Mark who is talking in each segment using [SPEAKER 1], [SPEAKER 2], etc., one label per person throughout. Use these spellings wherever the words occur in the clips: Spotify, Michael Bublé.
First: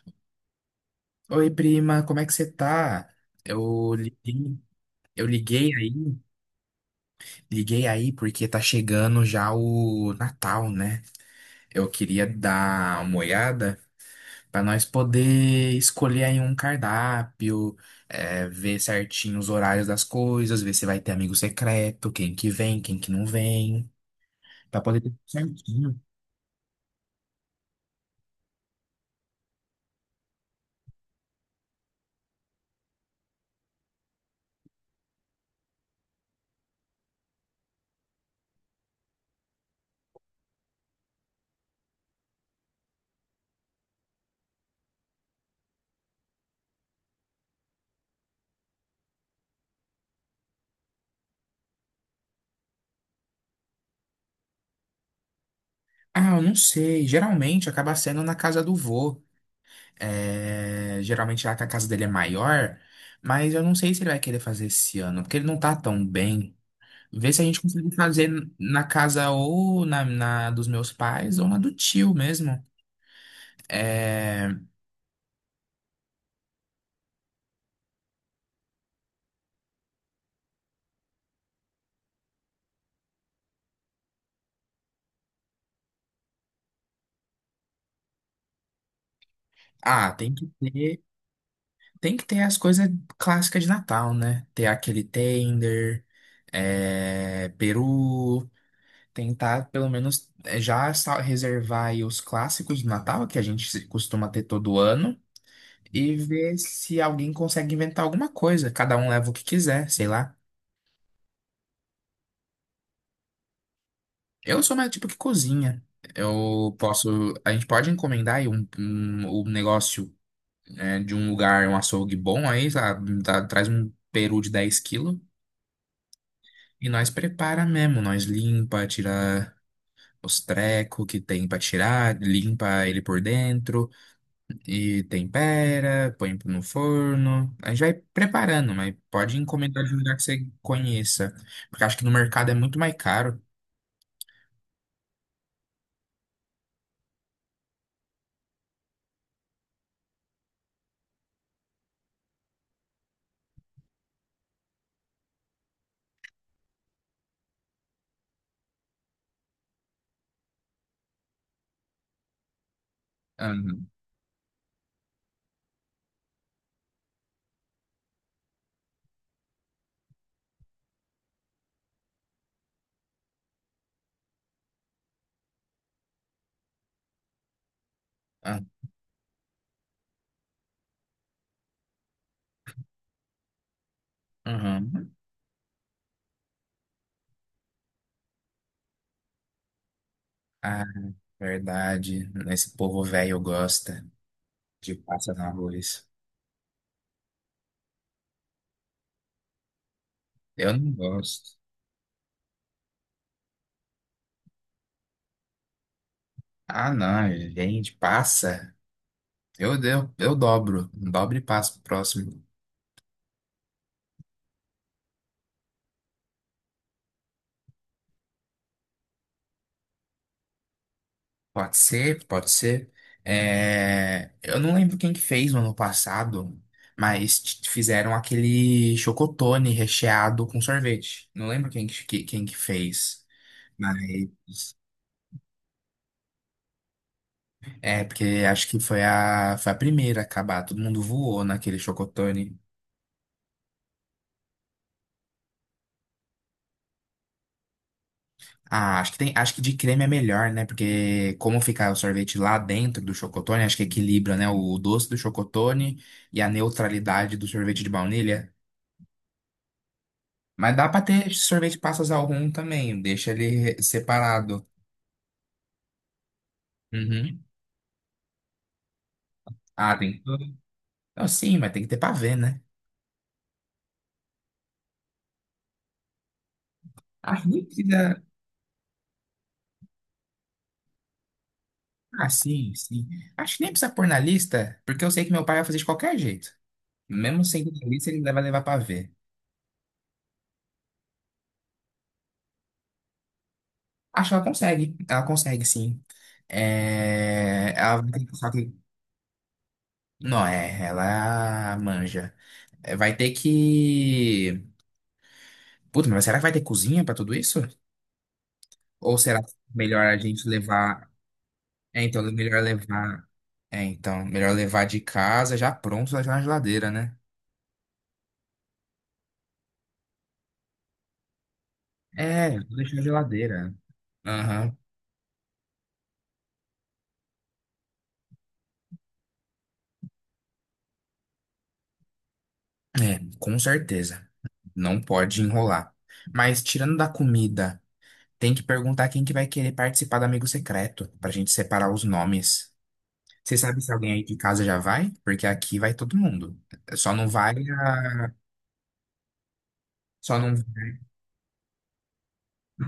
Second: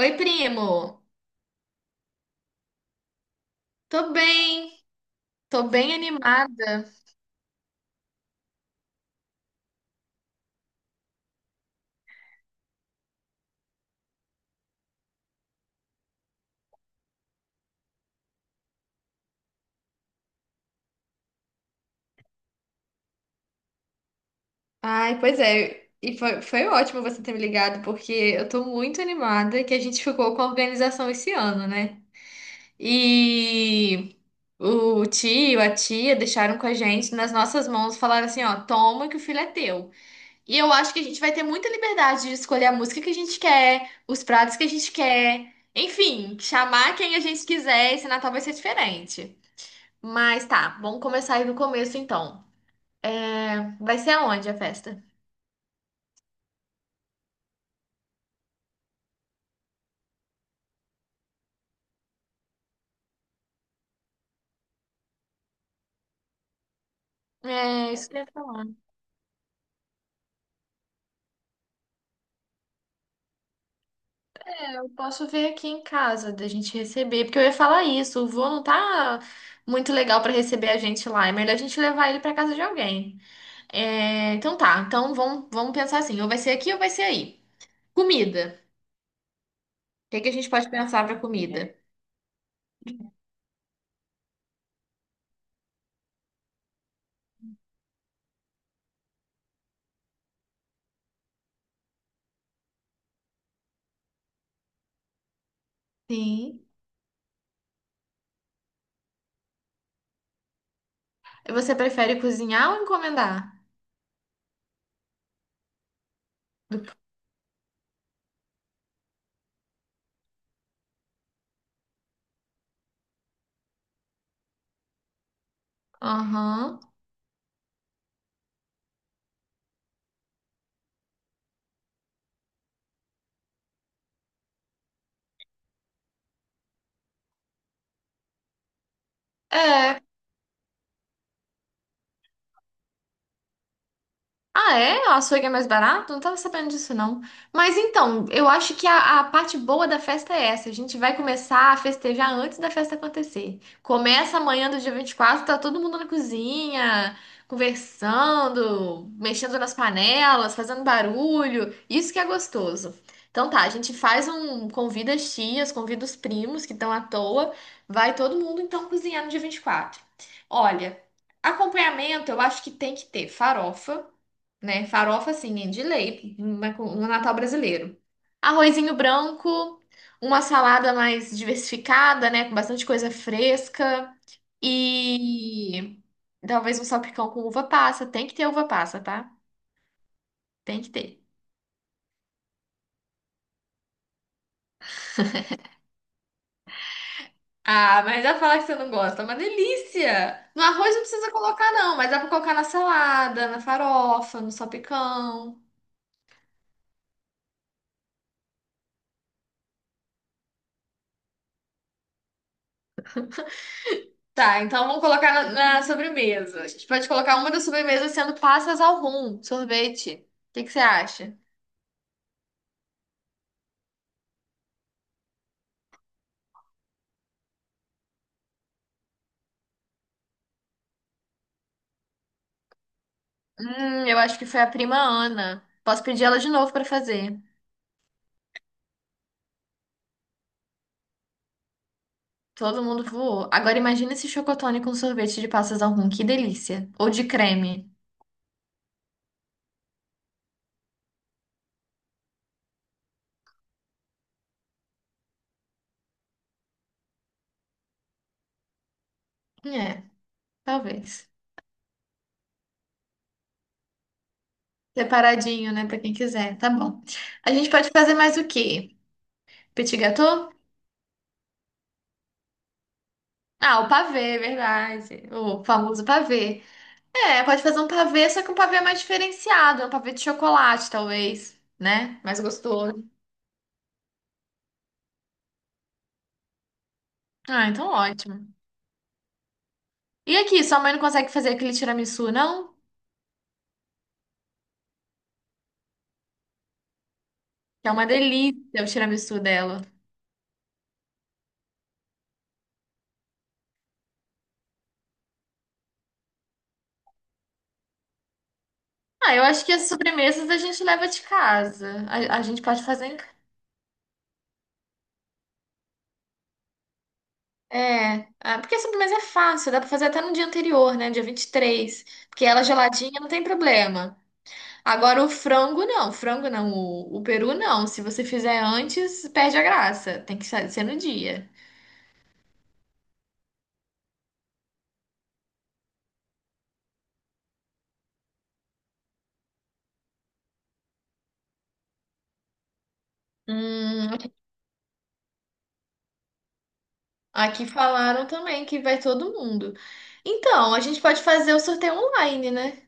[SPEAKER 1] Oi, primo.
[SPEAKER 2] Oi, prima, como é que você tá? Eu
[SPEAKER 1] Tô
[SPEAKER 2] liguei,
[SPEAKER 1] bem,
[SPEAKER 2] eu
[SPEAKER 1] tô
[SPEAKER 2] liguei
[SPEAKER 1] bem
[SPEAKER 2] aí,
[SPEAKER 1] animada.
[SPEAKER 2] liguei aí porque tá chegando já o Natal, né? Eu queria dar uma olhada pra nós poder escolher aí um cardápio, é, ver certinho os horários das coisas, ver se vai ter amigo secreto, quem que vem, quem que não vem, pra poder ter
[SPEAKER 1] Ai,
[SPEAKER 2] tudo
[SPEAKER 1] pois é.
[SPEAKER 2] certinho.
[SPEAKER 1] E foi ótimo você ter me ligado, porque eu tô muito animada que a gente ficou com a organização esse ano, né? E o tio, a tia deixaram com a gente nas nossas mãos, falaram assim, ó, toma que o filho é teu. E eu acho que a gente vai ter muita liberdade de escolher a música que a gente quer, os pratos que a gente quer. Enfim, chamar quem a gente quiser, esse Natal vai ser diferente. Mas tá, vamos começar aí do começo então. É, vai ser aonde a festa?
[SPEAKER 2] Ah, eu não sei. Geralmente acaba sendo na casa do vô. É, geralmente lá que a casa dele é maior, mas eu não sei se ele vai querer fazer esse ano, porque ele não tá tão bem. Vê se a gente
[SPEAKER 1] É,
[SPEAKER 2] consegue
[SPEAKER 1] isso que eu ia
[SPEAKER 2] fazer
[SPEAKER 1] falar.
[SPEAKER 2] na casa ou na dos meus pais ou na do tio mesmo. É,
[SPEAKER 1] Eu posso ver aqui em casa da gente receber, porque eu ia falar isso. O vô não tá muito legal pra receber a gente lá. É melhor a gente levar ele pra casa de alguém. É, então tá, então vamos pensar assim: ou vai ser aqui ou vai ser aí. Comida.
[SPEAKER 2] ah,
[SPEAKER 1] O que que a gente pode pensar pra comida?
[SPEAKER 2] tem que ter as coisas clássicas de Natal, né? Ter aquele tender, é, peru, tentar pelo menos é, já reservar aí os clássicos de Natal que a gente costuma ter todo ano. E ver
[SPEAKER 1] Sim.
[SPEAKER 2] se alguém consegue inventar alguma coisa. Cada um leva o que quiser, sei lá.
[SPEAKER 1] Você prefere cozinhar ou encomendar?
[SPEAKER 2] Eu sou mais tipo que cozinha. Eu
[SPEAKER 1] Do-
[SPEAKER 2] posso, a gente pode encomendar aí um negócio né, de um lugar, um açougue bom aí, sei lá, traz um peru de 10 quilos
[SPEAKER 1] Aham.
[SPEAKER 2] e nós prepara mesmo, nós limpa, tira os trecos que tem pra tirar, limpa ele por dentro. E tempera, põe no forno. A gente vai preparando, mas pode encomendar de um
[SPEAKER 1] É.
[SPEAKER 2] lugar que você conheça. Porque acho que no mercado é muito mais caro.
[SPEAKER 1] Ah, é? O açougue é mais barato? Não tava sabendo disso, não. Mas então, eu acho que a parte boa da festa é essa. A gente vai começar a festejar antes da festa acontecer. Começa amanhã do dia 24. Tá todo mundo na cozinha, conversando, mexendo nas panelas, fazendo barulho. Isso que é gostoso. Então tá, a
[SPEAKER 2] Aham,
[SPEAKER 1] gente faz um. Convida as tias, convida os primos que estão à toa. Vai todo mundo então cozinhar no dia 24. Olha, acompanhamento eu acho que tem que ter farofa, né? Farofa, assim, de lei, no Natal brasileiro.
[SPEAKER 2] ah,
[SPEAKER 1] Arrozinho branco, uma salada mais diversificada, né? Com bastante coisa fresca.
[SPEAKER 2] aham.
[SPEAKER 1] E talvez um salpicão com uva passa. Tem que ter uva passa, tá? Tem
[SPEAKER 2] Ah,
[SPEAKER 1] que ter.
[SPEAKER 2] verdade. Esse povo velho gosta de passa no arroz.
[SPEAKER 1] Ah, mas dá pra falar que você não gosta. É uma delícia! No
[SPEAKER 2] Eu não
[SPEAKER 1] arroz não precisa
[SPEAKER 2] gosto.
[SPEAKER 1] colocar, não, mas dá pra colocar na salada, na farofa, no salpicão.
[SPEAKER 2] Ah, não, gente, passa. Eu dobro. Dobro e passo pro próximo.
[SPEAKER 1] Tá, então vamos colocar na sobremesa. A gente pode colocar uma das sobremesas sendo passas ao rum, sorvete. O que que você acha?
[SPEAKER 2] Pode ser, pode ser. É, eu não lembro quem que fez no ano passado, mas fizeram aquele chocotone recheado com sorvete. Não lembro quem que fez,
[SPEAKER 1] Eu
[SPEAKER 2] mas
[SPEAKER 1] acho que foi a prima Ana. Posso pedir ela de novo pra fazer.
[SPEAKER 2] é porque acho que foi a primeira a acabar. Todo mundo voou naquele chocotone.
[SPEAKER 1] Todo mundo voou. Agora imagina esse chocotone com sorvete de passas ao rum, que delícia. Ou de creme.
[SPEAKER 2] Ah, acho que tem, acho que de creme é melhor, né? Porque como fica o sorvete lá dentro do chocotone, acho que equilibra, né? O doce do chocotone e a neutralidade do sorvete de baunilha.
[SPEAKER 1] É,
[SPEAKER 2] Mas dá pra ter
[SPEAKER 1] talvez.
[SPEAKER 2] sorvete de passas ao rum também, deixa ele separado.
[SPEAKER 1] Separadinho, né, pra quem quiser. Tá bom.
[SPEAKER 2] Uhum.
[SPEAKER 1] A gente pode fazer mais o quê?
[SPEAKER 2] Ah,
[SPEAKER 1] Petit
[SPEAKER 2] tem tudo.
[SPEAKER 1] gâteau?
[SPEAKER 2] Não, sim, mas tem que ter pra ver né?
[SPEAKER 1] Ah, o pavê, é verdade. O famoso pavê.
[SPEAKER 2] Acho
[SPEAKER 1] É,
[SPEAKER 2] que
[SPEAKER 1] pode
[SPEAKER 2] nem
[SPEAKER 1] fazer um
[SPEAKER 2] precisa.
[SPEAKER 1] pavê, só que um pavê mais diferenciado, um pavê de chocolate, talvez, né?
[SPEAKER 2] Ah,
[SPEAKER 1] Mais
[SPEAKER 2] sim,
[SPEAKER 1] gostoso.
[SPEAKER 2] sim. Acho que nem precisa pôr na lista, porque eu sei que meu pai vai fazer de qualquer jeito. Mesmo sem
[SPEAKER 1] Ah,
[SPEAKER 2] ter na
[SPEAKER 1] então
[SPEAKER 2] lista, ele vai
[SPEAKER 1] ótimo.
[SPEAKER 2] levar pavê.
[SPEAKER 1] E aqui, sua mãe não consegue fazer aquele tiramisu, não?
[SPEAKER 2] Acho que ela consegue. Ela consegue, sim. É.
[SPEAKER 1] Que é
[SPEAKER 2] Ela
[SPEAKER 1] uma
[SPEAKER 2] vai ter que,
[SPEAKER 1] delícia o tiramisu dela.
[SPEAKER 2] Não, é, ela manja. É, vai ter que. Puta, mas será que vai ter cozinha pra tudo isso? Ou
[SPEAKER 1] Ah,
[SPEAKER 2] será
[SPEAKER 1] eu acho que as
[SPEAKER 2] melhor a gente
[SPEAKER 1] sobremesas a gente
[SPEAKER 2] levar.
[SPEAKER 1] leva de
[SPEAKER 2] É,
[SPEAKER 1] casa.
[SPEAKER 2] então, é
[SPEAKER 1] A gente
[SPEAKER 2] melhor
[SPEAKER 1] pode fazer em
[SPEAKER 2] levar.
[SPEAKER 1] casa.
[SPEAKER 2] É, então, melhor levar de casa já pronto, já na geladeira, né?
[SPEAKER 1] É, ah, porque a sobremesa é fácil, dá pra fazer até no dia anterior, né? Dia 23, porque
[SPEAKER 2] É,
[SPEAKER 1] ela é
[SPEAKER 2] vou deixar na
[SPEAKER 1] geladinha não tem
[SPEAKER 2] geladeira.
[SPEAKER 1] problema.
[SPEAKER 2] Aham.
[SPEAKER 1] Agora o frango não, o frango não, o peru não. Se você fizer antes, perde a graça. Tem que ser no dia.
[SPEAKER 2] É, com certeza. Não pode enrolar. Mas tirando da comida, tem que perguntar quem que vai querer participar do amigo secreto, pra gente separar os nomes. Você sabe se alguém aí
[SPEAKER 1] Hum,
[SPEAKER 2] de casa já vai? Porque aqui vai todo mundo. Só não vai
[SPEAKER 1] aqui
[SPEAKER 2] a...
[SPEAKER 1] falaram também que vai todo mundo.
[SPEAKER 2] Só não...
[SPEAKER 1] Então, a gente pode fazer o sorteio online, né?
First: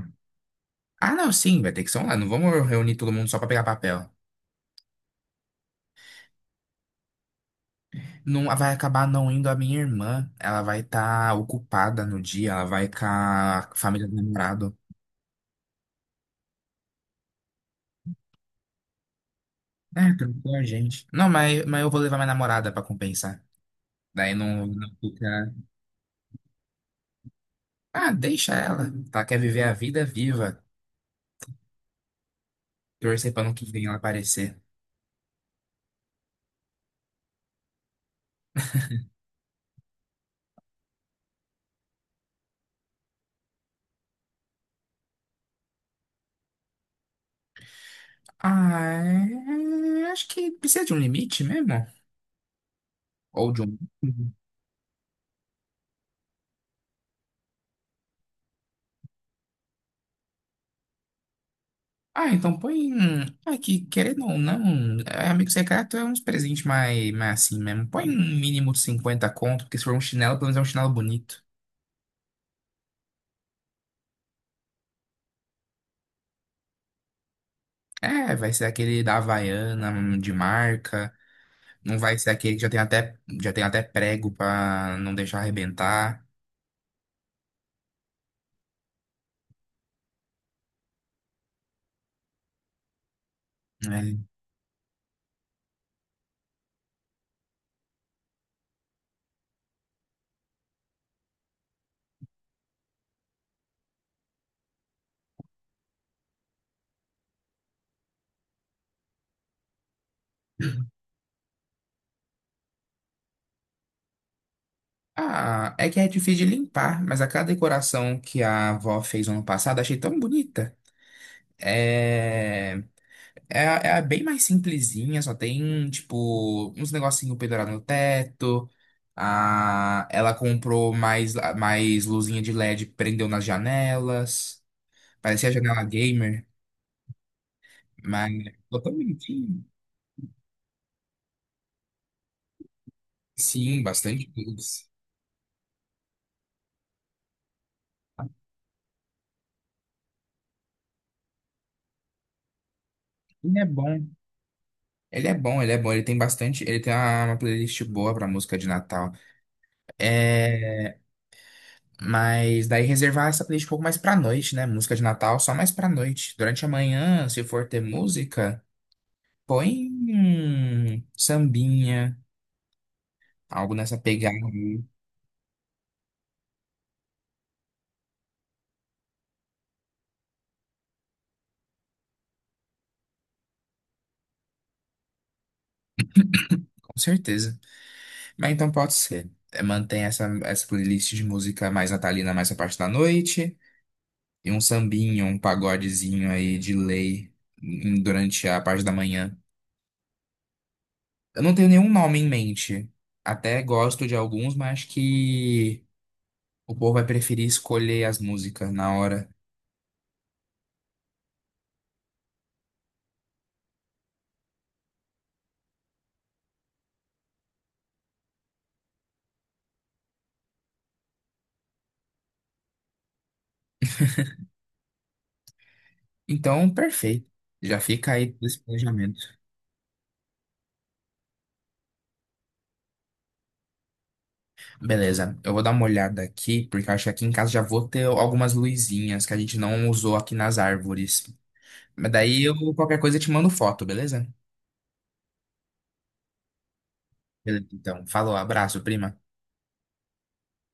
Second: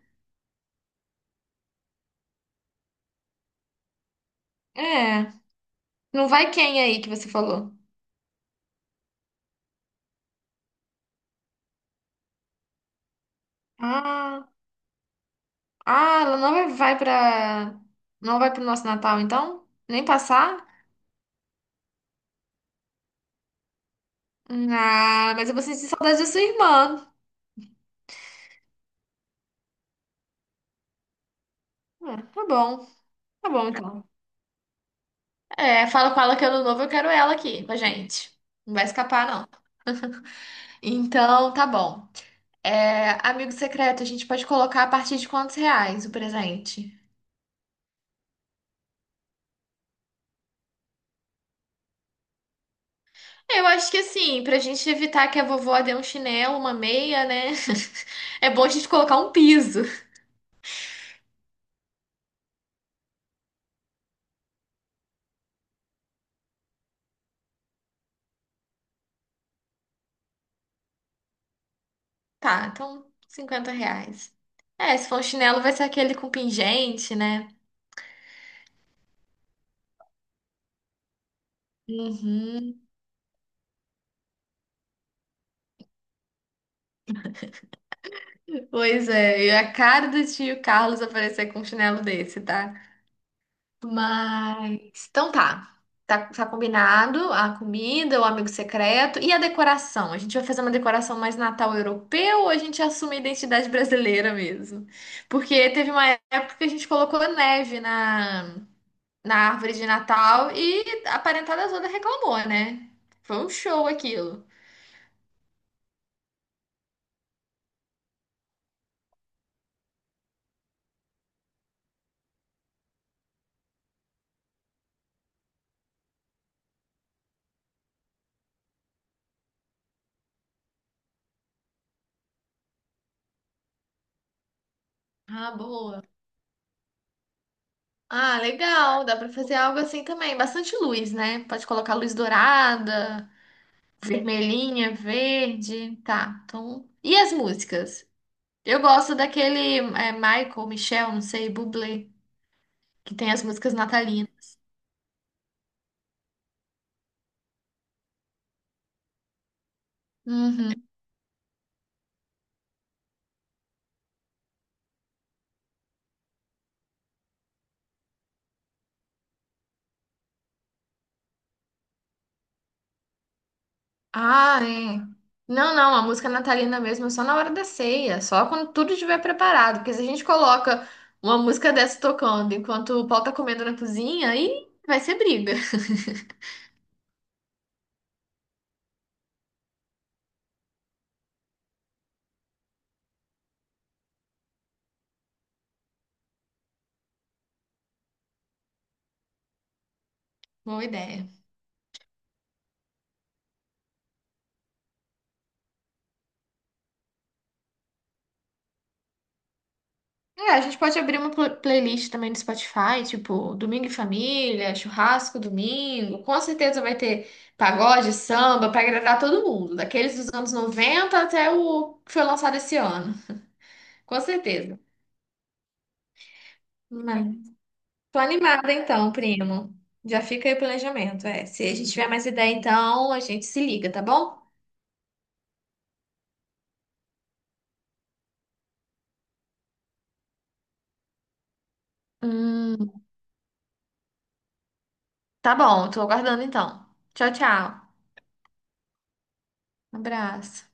[SPEAKER 2] Ah, não, sim, vai ter que ser online. Não vamos reunir todo mundo só pra pegar papel.
[SPEAKER 1] É, não vai quem aí que você falou?
[SPEAKER 2] Não vai acabar não indo a minha irmã. Ela vai estar ocupada no dia, ela vai com a família do
[SPEAKER 1] Ah,
[SPEAKER 2] namorado.
[SPEAKER 1] ah, ela não vai vai pra. Não vai pro nosso Natal, então? Nem
[SPEAKER 2] É, tranquilo, a
[SPEAKER 1] passar?
[SPEAKER 2] gente. Não, mas eu vou levar minha namorada pra compensar. Daí não, não
[SPEAKER 1] Ah, mas
[SPEAKER 2] fica.
[SPEAKER 1] eu vou sentir saudade da sua irmã.
[SPEAKER 2] Ah, deixa ela. Tá, quer viver a vida viva.
[SPEAKER 1] Ah,
[SPEAKER 2] Torcer pra
[SPEAKER 1] tá
[SPEAKER 2] não
[SPEAKER 1] bom
[SPEAKER 2] que vem ela
[SPEAKER 1] então.
[SPEAKER 2] aparecer.
[SPEAKER 1] É, fala com ela que ano novo eu quero ela aqui com a gente. Não vai escapar, não. Então, tá bom. É, amigo secreto, a gente pode colocar a partir de quantos reais o presente?
[SPEAKER 2] Ah, é... acho que precisa de um limite mesmo. Ou
[SPEAKER 1] É,
[SPEAKER 2] de
[SPEAKER 1] eu
[SPEAKER 2] um.
[SPEAKER 1] acho que assim, pra gente evitar que a vovó dê um chinelo, uma meia, né? É bom a gente colocar um piso.
[SPEAKER 2] Ah, então põe. Ah, que querendo ou não, é, amigo secreto é uns presentes mais assim mesmo. Põe um mínimo de 50 conto, porque se for um chinelo, pelo menos é um chinelo bonito.
[SPEAKER 1] Tá, então R$ 50. É, se for um chinelo, vai ser aquele com pingente, né?
[SPEAKER 2] É, vai ser aquele da Havaiana, de marca. Não vai ser aquele que já tem
[SPEAKER 1] Uhum.
[SPEAKER 2] até, já tem até prego pra não deixar arrebentar.
[SPEAKER 1] Pois é, e a cara do tio Carlos aparecer com um chinelo desse, tá?
[SPEAKER 2] Né?
[SPEAKER 1] Mas, então tá. Tá, tá combinado a comida, o amigo secreto e a decoração. A gente vai fazer uma decoração mais Natal europeu ou a gente assume a identidade brasileira mesmo? Porque teve uma época que a gente colocou neve na, na árvore de Natal e a parentada toda reclamou, né? Foi um show aquilo.
[SPEAKER 2] Ah, é que é difícil de limpar, mas aquela decoração que a avó fez ano passado, achei tão bonita. É. É, é bem mais simplesinha, só tem, tipo, uns negocinho pendurado no teto. Ah, ela comprou mais luzinha de LED, prendeu nas janelas. Parecia a
[SPEAKER 1] Ah,
[SPEAKER 2] janela
[SPEAKER 1] boa.
[SPEAKER 2] gamer, mas
[SPEAKER 1] Ah,
[SPEAKER 2] ficou tão
[SPEAKER 1] legal. Dá pra fazer
[SPEAKER 2] bonitinho.
[SPEAKER 1] algo assim também. Bastante luz, né? Pode colocar luz dourada.
[SPEAKER 2] Sim, bastante luz.
[SPEAKER 1] Vermelhinha, verde, tá. Então, e as músicas? Eu gosto daquele é, Michael, Michel, não sei, Bublé, que tem as
[SPEAKER 2] Ele é
[SPEAKER 1] músicas
[SPEAKER 2] bom.
[SPEAKER 1] natalinas.
[SPEAKER 2] Ele é bom, ele é bom. Ele tem bastante. Ele tem uma playlist boa pra música de Natal.
[SPEAKER 1] Uhum.
[SPEAKER 2] É, mas daí reservar essa playlist um pouco mais pra noite, né? Música de Natal só mais pra noite. Durante a manhã, se for ter música. Põe um sambinha, algo nessa pegada,
[SPEAKER 1] Ah,
[SPEAKER 2] aí,
[SPEAKER 1] é. Não, não, a música natalina mesmo é só na hora da ceia, só quando tudo estiver preparado, porque se a gente coloca uma música dessa tocando enquanto o pau tá comendo na cozinha, aí vai ser briga.
[SPEAKER 2] com certeza. Mas então pode ser. É, mantém essa playlist de música mais natalina, mais a parte da noite. E um sambinho, um pagodezinho aí de lei durante a parte da manhã.
[SPEAKER 1] Boa ideia.
[SPEAKER 2] Eu não tenho nenhum nome em mente. Até gosto de alguns, mas acho que o povo vai preferir escolher as músicas na hora.
[SPEAKER 1] É, a gente pode abrir uma playlist também no Spotify, tipo Domingo em Família, Churrasco Domingo. Com certeza vai ter pagode, samba, pra agradar todo mundo, daqueles dos anos 90 até o que foi lançado esse ano. Com certeza.
[SPEAKER 2] Então,
[SPEAKER 1] Mas
[SPEAKER 2] perfeito. Já fica
[SPEAKER 1] tô
[SPEAKER 2] aí esse
[SPEAKER 1] animada então,
[SPEAKER 2] planejamento.
[SPEAKER 1] primo. Já fica aí o planejamento. É, se a gente tiver mais ideia, então a gente se liga, tá bom?
[SPEAKER 2] Beleza, eu vou dar uma olhada aqui, porque eu acho que aqui em casa já vou ter algumas luzinhas que a gente não usou aqui nas árvores. Mas daí eu, qualquer
[SPEAKER 1] Hum,
[SPEAKER 2] coisa, eu te mando foto, beleza?
[SPEAKER 1] tá bom, tô aguardando então. Tchau,
[SPEAKER 2] Beleza,
[SPEAKER 1] tchau.
[SPEAKER 2] então. Falou, abraço, prima.
[SPEAKER 1] Um abraço.